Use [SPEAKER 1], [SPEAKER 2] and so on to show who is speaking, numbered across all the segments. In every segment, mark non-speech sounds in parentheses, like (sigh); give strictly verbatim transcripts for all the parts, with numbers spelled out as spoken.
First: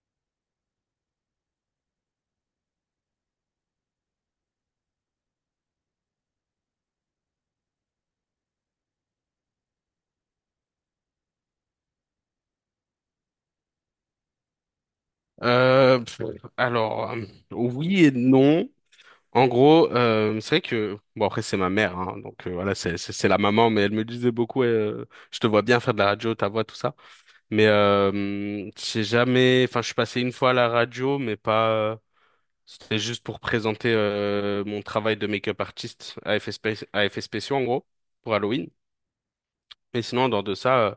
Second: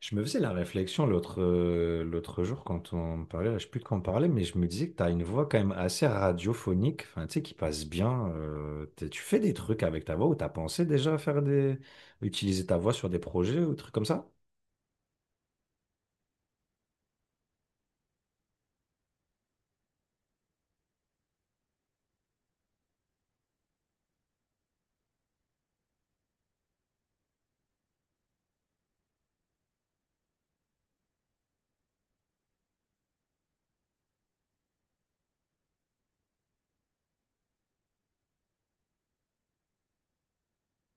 [SPEAKER 1] Je me faisais la réflexion l'autre euh, l'autre jour quand on parlait, là, je sais plus de quoi on parlait, mais je me disais que tu as une voix quand même assez radiophonique, enfin, tu sais, qui passe bien. Euh, t'es- tu fais des trucs avec ta voix ou tu as pensé déjà à faire des... utiliser ta voix sur des projets ou des trucs comme ça?
[SPEAKER 2] Euh, pff, alors, euh, oui et non. En gros, euh, c'est vrai que, bon après c'est ma mère, hein, donc euh, voilà, c'est c'est c'est la maman, mais elle me disait beaucoup, ouais, euh, je te vois bien faire de la radio, ta voix, tout ça. Mais euh, j'ai jamais, enfin je suis passé une fois à la radio, mais pas, c'était juste pour présenter euh, mon travail de make-up artiste à effets spé- à effets spéciaux en gros, pour Halloween. Mais sinon, en dehors de ça, euh,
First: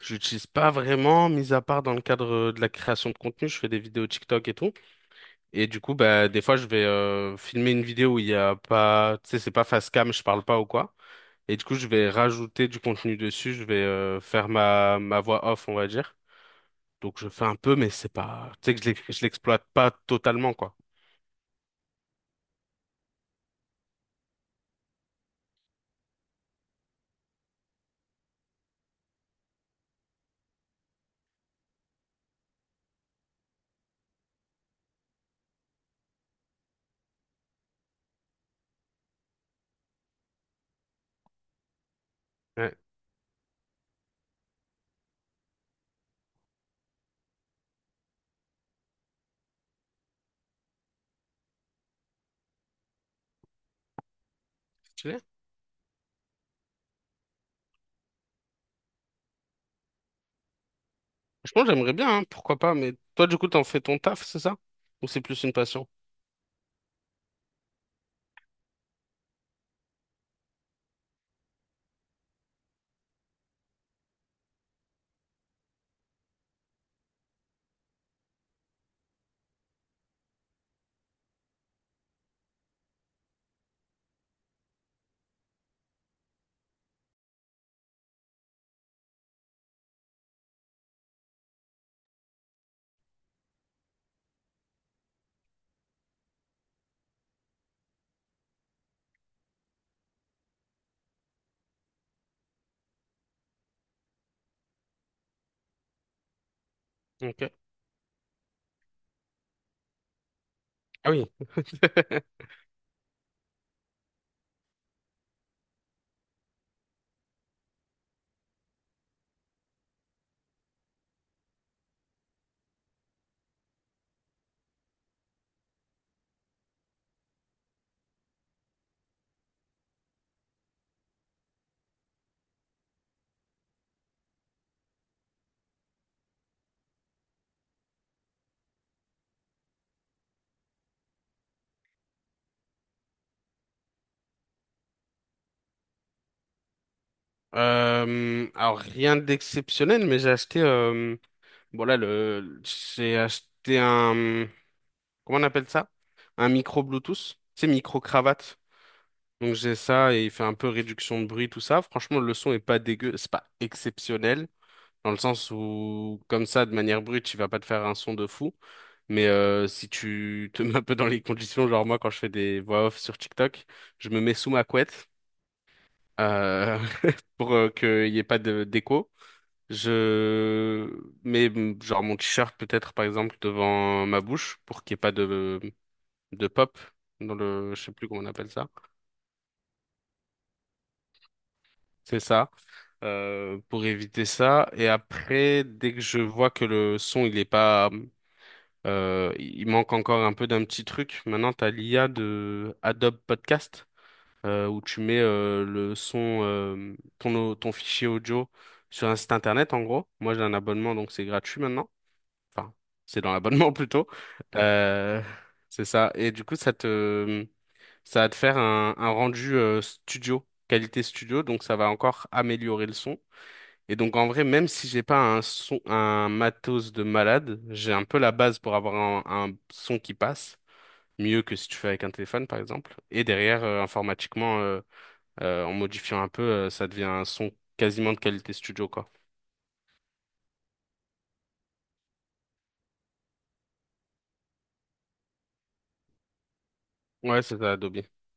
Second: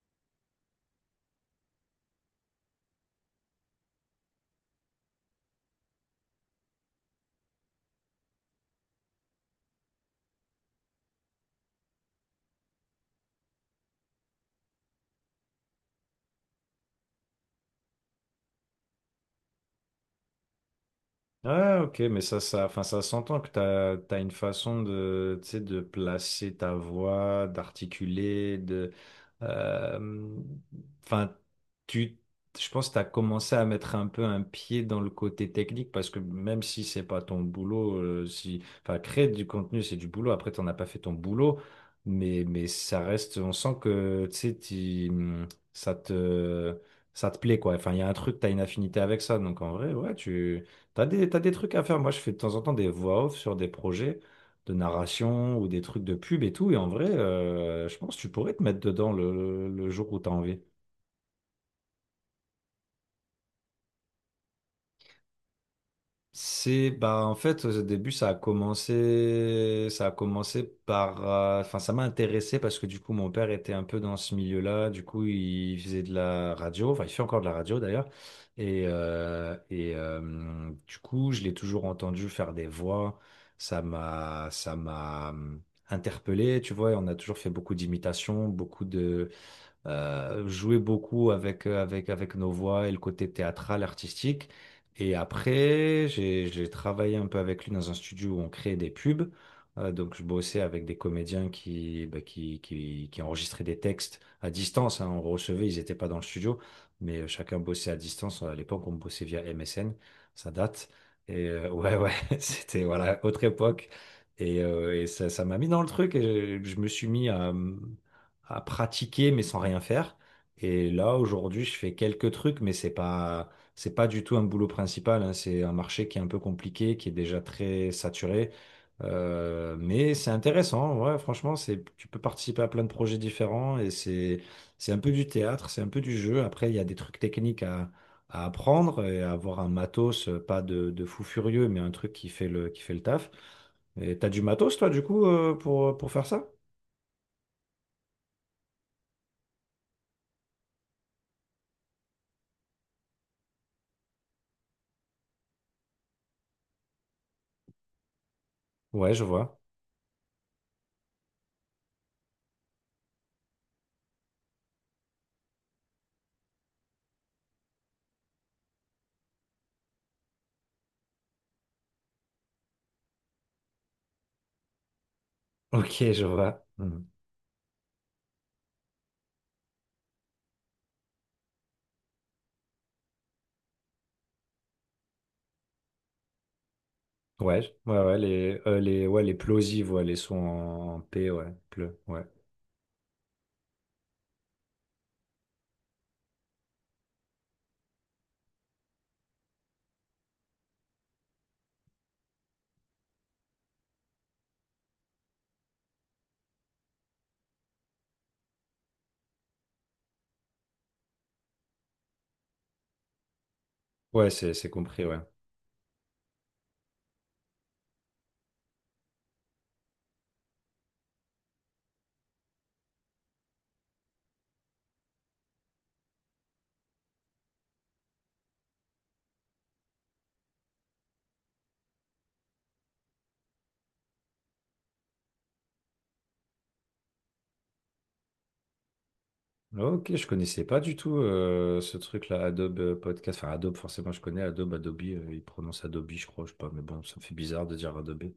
[SPEAKER 2] je l'utilise pas vraiment, mis à part dans le cadre de la création de contenu, je fais des vidéos TikTok et tout. Et du coup, bah, des fois, je vais euh, filmer une vidéo où il y a pas, tu sais, c'est pas face cam, je parle pas ou quoi. Et du coup, je vais rajouter du contenu dessus, je vais euh, faire ma, ma voix off, on va dire. Donc, je fais un peu, mais c'est pas, tu sais, que je l'ex- je l'exploite pas totalement, quoi.
[SPEAKER 1] Ah, ok, mais ça, ça, enfin, ça s'entend que t'as, t'as une façon de, tu sais, de placer ta voix, d'articuler, de, euh, enfin, tu, je pense que t'as commencé à mettre un peu un pied dans le côté technique parce que même si c'est pas ton boulot, euh, si, enfin, créer du contenu, c'est du boulot. Après, t'en as pas fait ton boulot, mais, mais
[SPEAKER 2] Ouais.
[SPEAKER 1] ça reste, on sent que, tu sais, t'y- hum, ça te, ça te plaît, quoi. Enfin, il y a un truc, t'as une affinité avec ça, donc en vrai, ouais, tu T'as des, t'as des trucs à faire. Moi, je fais de temps en temps des voix off sur des projets de
[SPEAKER 2] Stylé.
[SPEAKER 1] narration ou des trucs de pub et tout. Et en vrai, euh, je pense que tu pourrais te mettre dedans le, le jour où t'as envie.
[SPEAKER 2] Franchement, j'aimerais bien, hein, pourquoi pas. Mais toi, du coup, t'en fais ton taf, c'est ça? Ou c'est plus une passion?
[SPEAKER 1] C'est bah en fait au début ça a commencé ça a commencé par euh, enfin ça m'a intéressé parce que du coup mon père était un peu dans ce milieu-là, du coup il faisait de la radio, enfin il fait encore de la radio d'ailleurs. Et euh, et euh, du coup je l'ai toujours entendu faire des voix. Ça m'a ça m'a euh, interpellé, tu vois, et on a toujours fait beaucoup d'imitations, beaucoup de euh, jouer beaucoup avec, euh, avec, avec nos voix et le côté théâtral, artistique. Et après, j'ai, j'ai travaillé un peu avec lui dans un studio où on créait des pubs. Euh, donc, je bossais avec des comédiens qui, bah, qui, qui, qui enregistraient des textes à distance, hein. On recevait, ils n'étaient pas dans le studio, mais euh,
[SPEAKER 2] Ok.
[SPEAKER 1] chacun bossait à distance. À l'époque, on bossait via M S N, ça date.
[SPEAKER 2] Ah oui.
[SPEAKER 1] Et euh, ouais, ouais,
[SPEAKER 2] (laughs)
[SPEAKER 1] (laughs) c'était voilà, autre époque. Et, euh, et ça, ça m'a mis dans le truc et je, je me suis mis à, à pratiquer mais sans rien faire. Et là, aujourd'hui, je fais quelques trucs, mais c'est pas, c'est pas du tout un boulot principal, hein. C'est un marché qui est un peu compliqué, qui est déjà très saturé. Euh, mais c'est intéressant. Ouais, franchement, c'est, tu peux participer à plein de projets différents et c'est, c'est un peu du théâtre, c'est un peu du jeu. Après, il y a des trucs techniques à, à apprendre et à avoir un matos, euh, pas de, de fou furieux, mais un truc qui fait le, qui fait le taf. Et t'as du matos, toi, du coup, euh, pour, pour faire ça?
[SPEAKER 2] Euh, alors rien d'exceptionnel, mais j'ai acheté. euh, bon là, le, j'ai acheté un. Comment on appelle ça? Un micro Bluetooth, c'est micro cravate.
[SPEAKER 1] Ouais, je
[SPEAKER 2] Donc
[SPEAKER 1] vois.
[SPEAKER 2] j'ai ça et il fait un peu réduction de bruit, tout ça. Franchement, le son est pas dégueu, c'est pas exceptionnel, dans le sens où, comme ça, de manière brute, il va pas te faire un son de fou. Mais euh, si tu (laughs) te mets un peu dans les conditions, genre moi, quand je fais des voix off sur TikTok, je me mets sous ma couette
[SPEAKER 1] Ok, je vois.
[SPEAKER 2] euh,
[SPEAKER 1] Hmm.
[SPEAKER 2] (laughs) pour euh, qu'il n'y ait pas de d'écho. Je mets mm, genre mon t-shirt peut-être, par exemple, devant ma bouche pour qu'il n'y ait pas de de pop dans
[SPEAKER 1] Ouais, je-
[SPEAKER 2] le, je sais
[SPEAKER 1] ouais,
[SPEAKER 2] plus
[SPEAKER 1] ouais,
[SPEAKER 2] comment on appelle
[SPEAKER 1] les,
[SPEAKER 2] ça.
[SPEAKER 1] euh, les, ouais, les plosives, ouais, les sons en P, ouais, pleu,
[SPEAKER 2] C'est
[SPEAKER 1] ouais.
[SPEAKER 2] ça. euh, pour éviter ça. Et après dès que je vois que le son il est pas euh, il manque encore un peu d'un petit truc, maintenant t'as l'I A de Adobe Podcast, euh, où tu mets euh, le son, euh, ton au- ton fichier audio sur un site internet. En gros moi j'ai un abonnement donc c'est gratuit maintenant, enfin c'est dans l'abonnement (laughs) plutôt.
[SPEAKER 1] Ouais, c'est, c'est compris, ouais.
[SPEAKER 2] euh, c'est ça et du coup ça te... Ça va te faire un, un rendu euh, studio, qualité studio, donc ça va encore améliorer le son. Et donc en vrai, même si j'ai pas un son, un matos de malade, j'ai un peu la base pour avoir un, un son qui passe, mieux que si tu fais avec un téléphone par exemple. Et derrière, euh, informatiquement, euh, euh, en modifiant un peu, euh, ça devient un son quasiment de qualité studio, quoi.
[SPEAKER 1] Ok, je connaissais pas du tout euh, ce truc-là, Adobe euh, Podcast. Enfin, Adobe, forcément, je connais Adobe, Adobe, euh, ils prononcent Adobe, je crois, je sais pas, mais bon, ça me fait
[SPEAKER 2] Ouais, c'est
[SPEAKER 1] bizarre
[SPEAKER 2] ça,
[SPEAKER 1] de dire
[SPEAKER 2] Adobe.
[SPEAKER 1] Adobe.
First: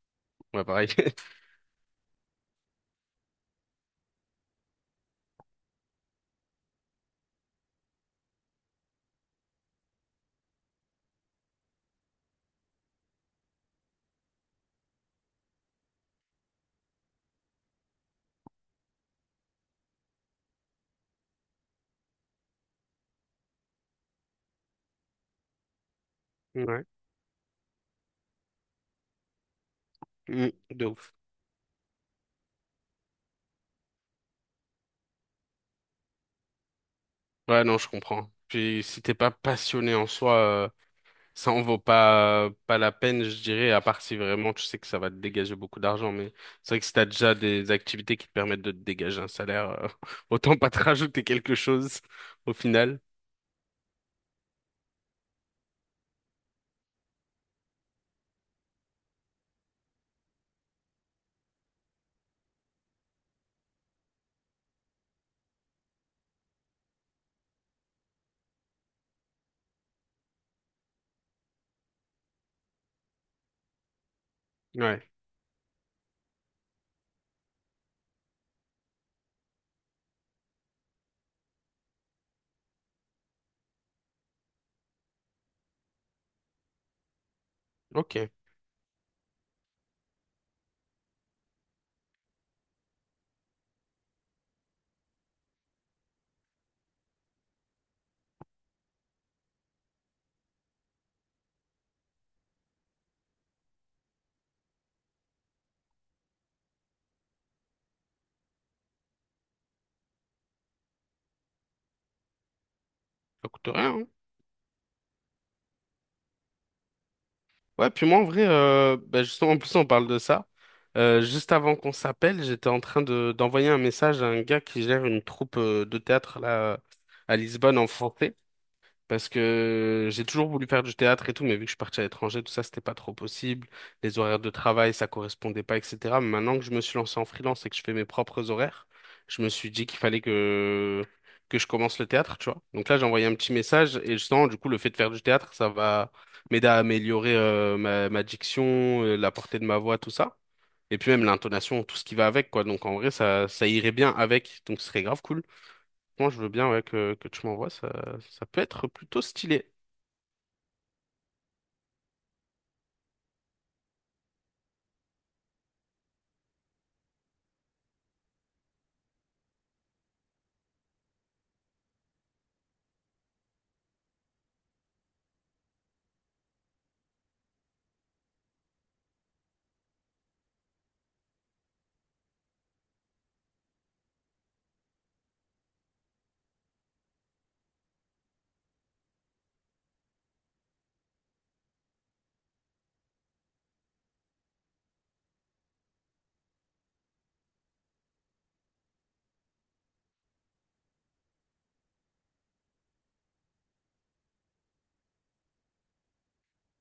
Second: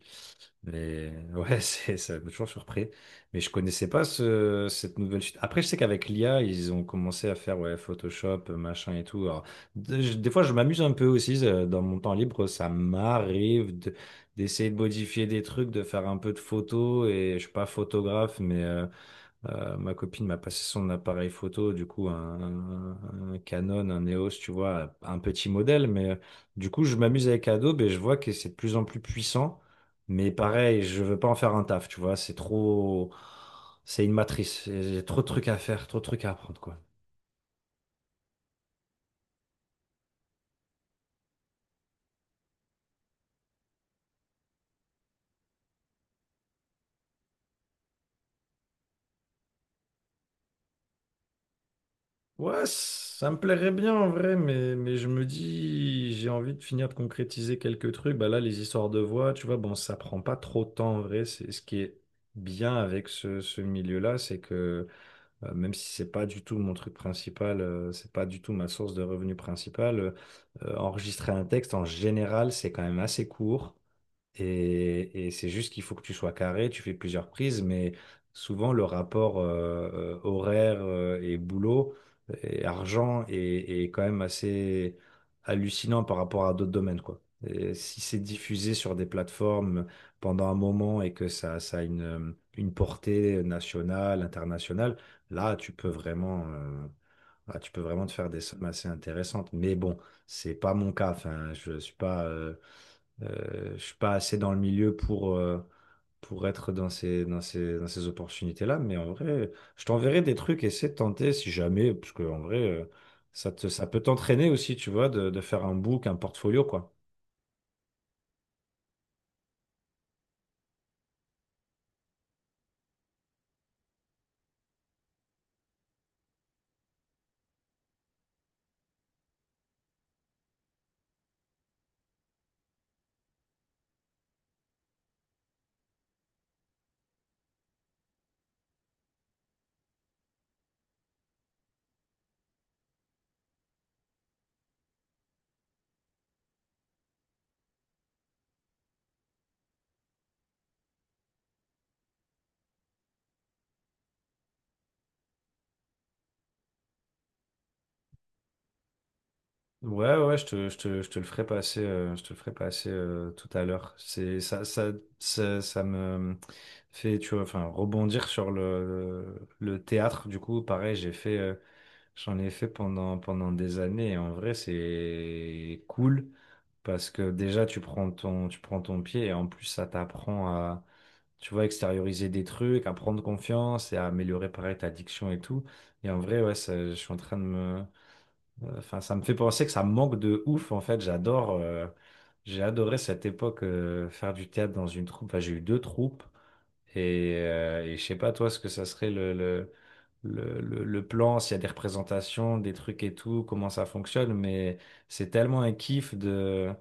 [SPEAKER 2] Ouais, pareil.
[SPEAKER 1] Mais
[SPEAKER 2] (laughs)
[SPEAKER 1] ouais, (laughs) c'est, ça m'a toujours surpris. Mais je connaissais pas ce, cette nouvelle suite. Après, je sais qu'avec l'I A, ils ont commencé à faire ouais, Photoshop, euh, machin et tout. Alors, de- je- des fois, je m'amuse un peu aussi euh, dans mon temps libre. Ça m'arrive de- d'essayer de modifier des trucs, de faire un peu de photos. Et je suis pas photographe, mais euh, euh, ma copine m'a passé son appareil photo, du coup un, un Canon, un E O S, tu vois, un petit modèle, mais euh, du coup
[SPEAKER 2] Ouais.
[SPEAKER 1] je m'amuse avec Adobe et je vois que c'est de plus en plus puissant, mais
[SPEAKER 2] Mm,
[SPEAKER 1] pareil,
[SPEAKER 2] de
[SPEAKER 1] je
[SPEAKER 2] ouf.
[SPEAKER 1] veux pas en faire un taf, tu vois, c'est trop, c'est une matrice, j'ai trop de trucs à faire, trop de trucs à apprendre, quoi.
[SPEAKER 2] Ouais, non, je comprends. Puis si t'es pas passionné en soi, euh, ça en vaut pas, pas la peine, je dirais, à part si vraiment tu sais que ça va te dégager beaucoup d'argent. Mais c'est vrai que si t'as déjà des activités qui te permettent de te dégager un salaire, euh, (laughs) autant pas te rajouter quelque chose au
[SPEAKER 1] Ouais,
[SPEAKER 2] final.
[SPEAKER 1] ça me plairait bien en vrai, mais, mais je me dis, j'ai envie de finir de concrétiser quelques trucs. Bah là, les histoires de voix, tu vois, bon, ça prend pas trop de temps en vrai. C'est ce qui est bien avec ce, ce milieu-là, c'est que euh, même si c'est pas du tout mon truc principal, euh, c'est pas du tout ma source de revenus principale, euh, euh, enregistrer un texte en général, c'est quand même assez court.
[SPEAKER 2] Ouais,
[SPEAKER 1] Et, et c'est juste qu'il faut que tu sois carré, tu fais plusieurs prises, mais souvent le rapport euh, euh, horaire euh, et boulot et argent est, est quand même assez hallucinant par rapport à d'autres domaines, quoi. Et si c'est
[SPEAKER 2] ok.
[SPEAKER 1] diffusé sur des plateformes pendant un moment et que ça, ça a une, euh, une portée nationale, internationale, là, tu peux vraiment, euh, là, tu peux vraiment te faire des sommes assez intéressantes. Mais bon, c'est pas mon cas. Enfin, je suis pas. euh, euh, je suis pas assez dans le milieu pour, euh, pour être dans ces, dans ces, dans ces opportunités-là, mais en vrai, je t'enverrai des trucs, essaie de tenter si jamais, parce que en vrai, euh,
[SPEAKER 2] Ça
[SPEAKER 1] ça te,
[SPEAKER 2] coûte
[SPEAKER 1] ça
[SPEAKER 2] rien,
[SPEAKER 1] peut
[SPEAKER 2] hein.
[SPEAKER 1] t'entraîner aussi, tu vois, de, de faire un book, un portfolio, quoi.
[SPEAKER 2] Ouais, puis moi, en vrai, euh, bah, justement, en plus, on parle de ça. Euh, juste avant qu'on s'appelle, j'étais en train de, d'envoyer un message à un gars qui gère une troupe, euh, de théâtre, là, à Lisbonne, en France. Parce que j'ai toujours voulu faire du théâtre et tout, mais vu que je suis parti à l'étranger, tout ça, c'était pas trop possible. Les horaires de travail, ça correspondait pas, et cætera. Mais maintenant que je me suis lancé en freelance et que je fais mes propres horaires, je me suis dit qu'il fallait que, que je commence le théâtre, tu vois. Donc là, j'ai envoyé un petit message et justement, du coup, le fait de faire du théâtre, ça va m'aider à améliorer euh, ma, ma diction, euh, la portée de ma voix, tout ça. Et puis même l'intonation, tout ce qui va avec, quoi. Donc en vrai, ça, ça irait bien avec. Donc ce serait grave cool. Moi, je veux bien ouais, que, que tu m'envoies. Ça, ça peut être plutôt stylé.
[SPEAKER 1] Ouais, ouais, je te, je te, je te le ferai passer, euh, je te le ferai passer euh, tout à l'heure. C'est ça, ça, ça, ça me fait, tu vois, enfin, rebondir sur le, le théâtre. Du coup, pareil, j'ai fait, euh, j'en ai fait pendant, pendant des années et en vrai, c'est cool parce que déjà, tu prends ton, tu prends ton pied et en plus, ça t'apprend à, tu vois, extérioriser des trucs, à prendre confiance et à améliorer pareil ta diction et tout. Et en vrai, ouais, ça- je suis en train de me, enfin, ça me fait penser que ça me manque de ouf. En fait, j'adore, euh, j'ai adoré cette époque, euh, faire du théâtre dans une troupe. Enfin, j'ai eu deux troupes. Et, euh, et je sais pas toi ce que ça serait le, le- le, le- le plan, s'il y a des représentations, des trucs et tout, comment ça fonctionne, mais c'est tellement un kiff de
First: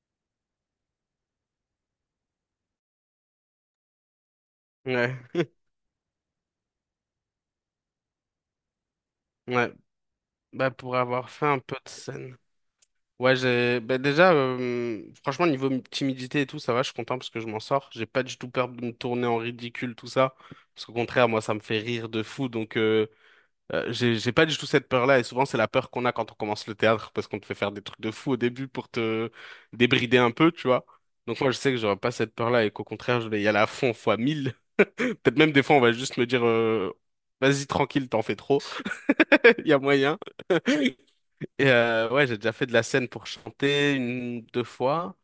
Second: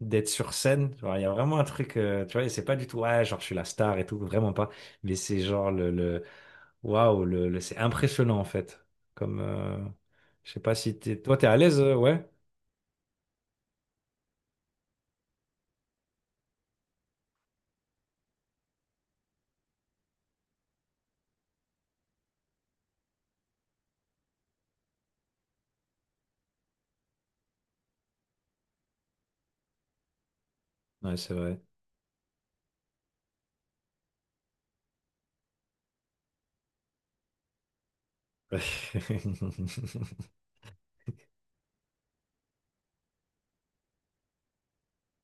[SPEAKER 1] d'être sur scène. Genre, il y a vraiment un truc, euh, tu vois, et c'est pas du tout, ouais, genre je suis la star et tout, vraiment pas. Mais
[SPEAKER 2] Ouais,
[SPEAKER 1] c'est
[SPEAKER 2] (laughs)
[SPEAKER 1] genre le, le waouh, le, le- c'est impressionnant en fait. Comme,
[SPEAKER 2] ouais,
[SPEAKER 1] euh, je sais
[SPEAKER 2] bah
[SPEAKER 1] pas
[SPEAKER 2] pour
[SPEAKER 1] si t'es,
[SPEAKER 2] avoir
[SPEAKER 1] toi t'es
[SPEAKER 2] fait
[SPEAKER 1] à
[SPEAKER 2] un peu
[SPEAKER 1] l'aise,
[SPEAKER 2] de
[SPEAKER 1] euh, ouais?
[SPEAKER 2] scène. Ouais, j'ai bah déjà euh, franchement niveau m- timidité et tout, ça va, je suis content parce que je m'en sors, j'ai pas du tout peur de me tourner en ridicule tout ça parce qu'au contraire, moi ça me fait rire de fou donc euh, euh, j'ai j'ai pas du tout cette peur-là et souvent c'est la peur qu'on a quand on commence le théâtre parce qu'on te fait faire des trucs de fou au début pour te débrider un peu, tu vois.
[SPEAKER 1] Ouais, c'est
[SPEAKER 2] Donc moi je
[SPEAKER 1] vrai.
[SPEAKER 2] sais que j'aurais pas cette peur-là et qu'au contraire, je vais y aller à fond fois mille. (laughs) Peut-être même des fois on va juste me dire euh, vas-y tranquille, t'en fais trop. (laughs) Il y a moyen.
[SPEAKER 1] (laughs)
[SPEAKER 2] Et euh, ouais, j'ai déjà fait de la scène pour chanter une, deux fois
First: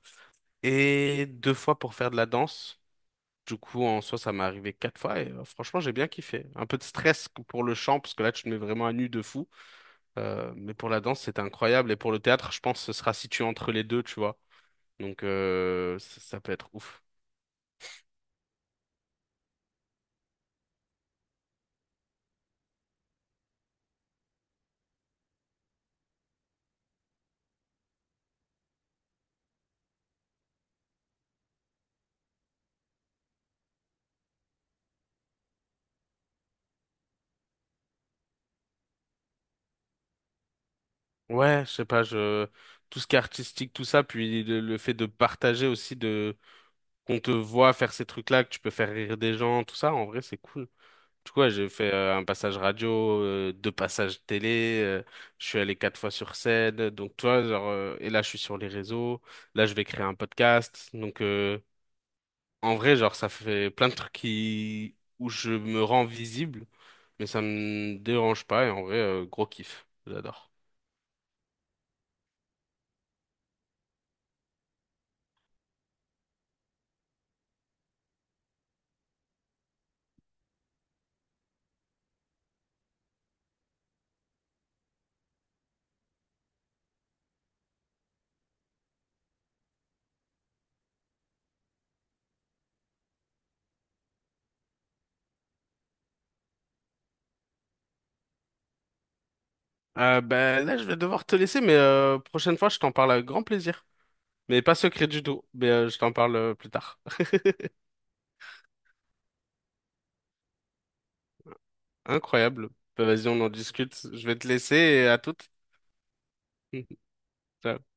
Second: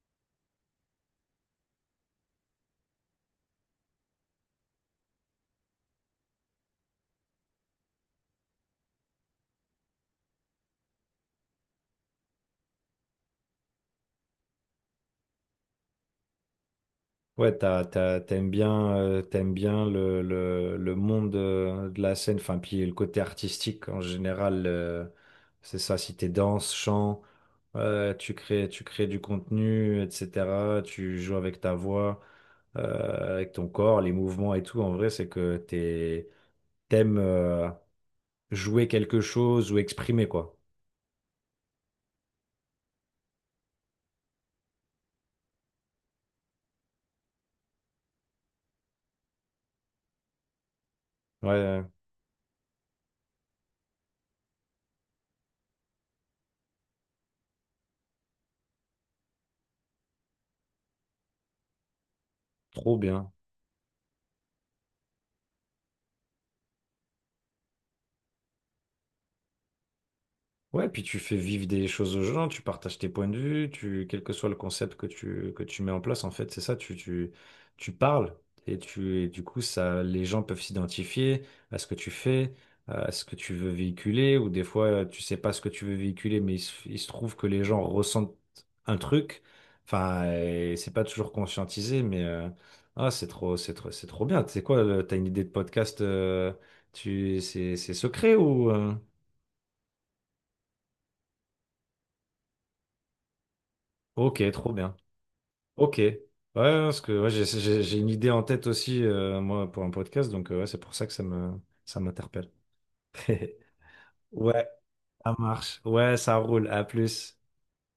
[SPEAKER 2] et deux fois pour faire de la danse. Du coup, en soi, ça m'est arrivé quatre fois et euh, franchement, j'ai bien kiffé. Un peu de stress que pour le chant parce que là, tu te mets vraiment à nu de fou. Euh, mais pour la danse, c'était incroyable. Et pour le théâtre, je pense que ce sera situé entre les deux, tu vois. Donc, euh, ça, ça peut être ouf.
[SPEAKER 1] Ouais, t'as, t'as- t'aimes bien, euh, t'aimes bien le, le, le monde euh, de la scène, enfin, puis le côté artistique en général, euh, c'est ça, si t'es danse, chant, euh, tu crées, tu crées du contenu, et cetera, tu joues avec ta voix, euh, avec ton corps, les mouvements et tout, en vrai, c'est que t'es, t'aimes euh, jouer quelque chose ou exprimer, quoi.
[SPEAKER 2] Ouais, je sais pas, je... tout ce qui est artistique, tout ça, puis le, le fait de partager aussi, de qu'on te voit faire ces trucs-là, que tu peux faire rire des gens, tout ça, en vrai, c'est cool. Du coup, ouais, j'ai
[SPEAKER 1] Ouais,
[SPEAKER 2] fait euh, un passage radio, euh, deux passages télé, euh, je suis allé quatre fois sur scène, donc toi, genre, euh, et là je suis sur les réseaux, là je vais créer un podcast, donc euh, en vrai,
[SPEAKER 1] trop
[SPEAKER 2] genre, ça
[SPEAKER 1] bien.
[SPEAKER 2] fait plein de trucs qui... où je me rends visible, mais ça me dérange pas, et en vrai, euh, gros kiff, j'adore.
[SPEAKER 1] Ouais, puis tu fais vivre des choses aux gens, tu partages tes points de vue, tu, quel que soit le concept que tu, que tu mets en place, en fait, c'est ça, tu, tu, tu parles et tu, et du coup, ça, les gens peuvent s'identifier à ce que tu fais, à ce que tu veux véhiculer, ou des fois, euh, tu sais pas ce que tu veux véhiculer, mais il se, il se trouve que les gens ressentent un truc, enfin, et c'est pas toujours conscientisé, mais, euh, ah, c'est trop, c'est trop, c'est trop bien. Tu sais quoi, le- t'as une idée de podcast, euh, tu, c'est, c'est secret ou, euh,
[SPEAKER 2] Euh, ben là, je vais devoir te laisser, mais euh, prochaine fois, je t'en parle avec grand plaisir.
[SPEAKER 1] ok,
[SPEAKER 2] Mais
[SPEAKER 1] trop
[SPEAKER 2] pas
[SPEAKER 1] bien.
[SPEAKER 2] secret du tout, mais euh,
[SPEAKER 1] Ok.
[SPEAKER 2] je t'en
[SPEAKER 1] Ouais,
[SPEAKER 2] parle euh,
[SPEAKER 1] ouais,
[SPEAKER 2] plus tard.
[SPEAKER 1] parce que ouais,
[SPEAKER 2] (laughs)
[SPEAKER 1] j'ai j'ai- j'ai une idée en tête aussi, euh, moi, pour un podcast, donc euh, ouais, c'est pour ça que ça me ça m'interpelle.
[SPEAKER 2] Incroyable. Ben, vas-y, on en
[SPEAKER 1] (laughs)
[SPEAKER 2] discute. Je vais te
[SPEAKER 1] Ouais,
[SPEAKER 2] laisser et à
[SPEAKER 1] ça
[SPEAKER 2] toutes.
[SPEAKER 1] marche. Ouais, ça roule. À plus.
[SPEAKER 2] (laughs) Ciao.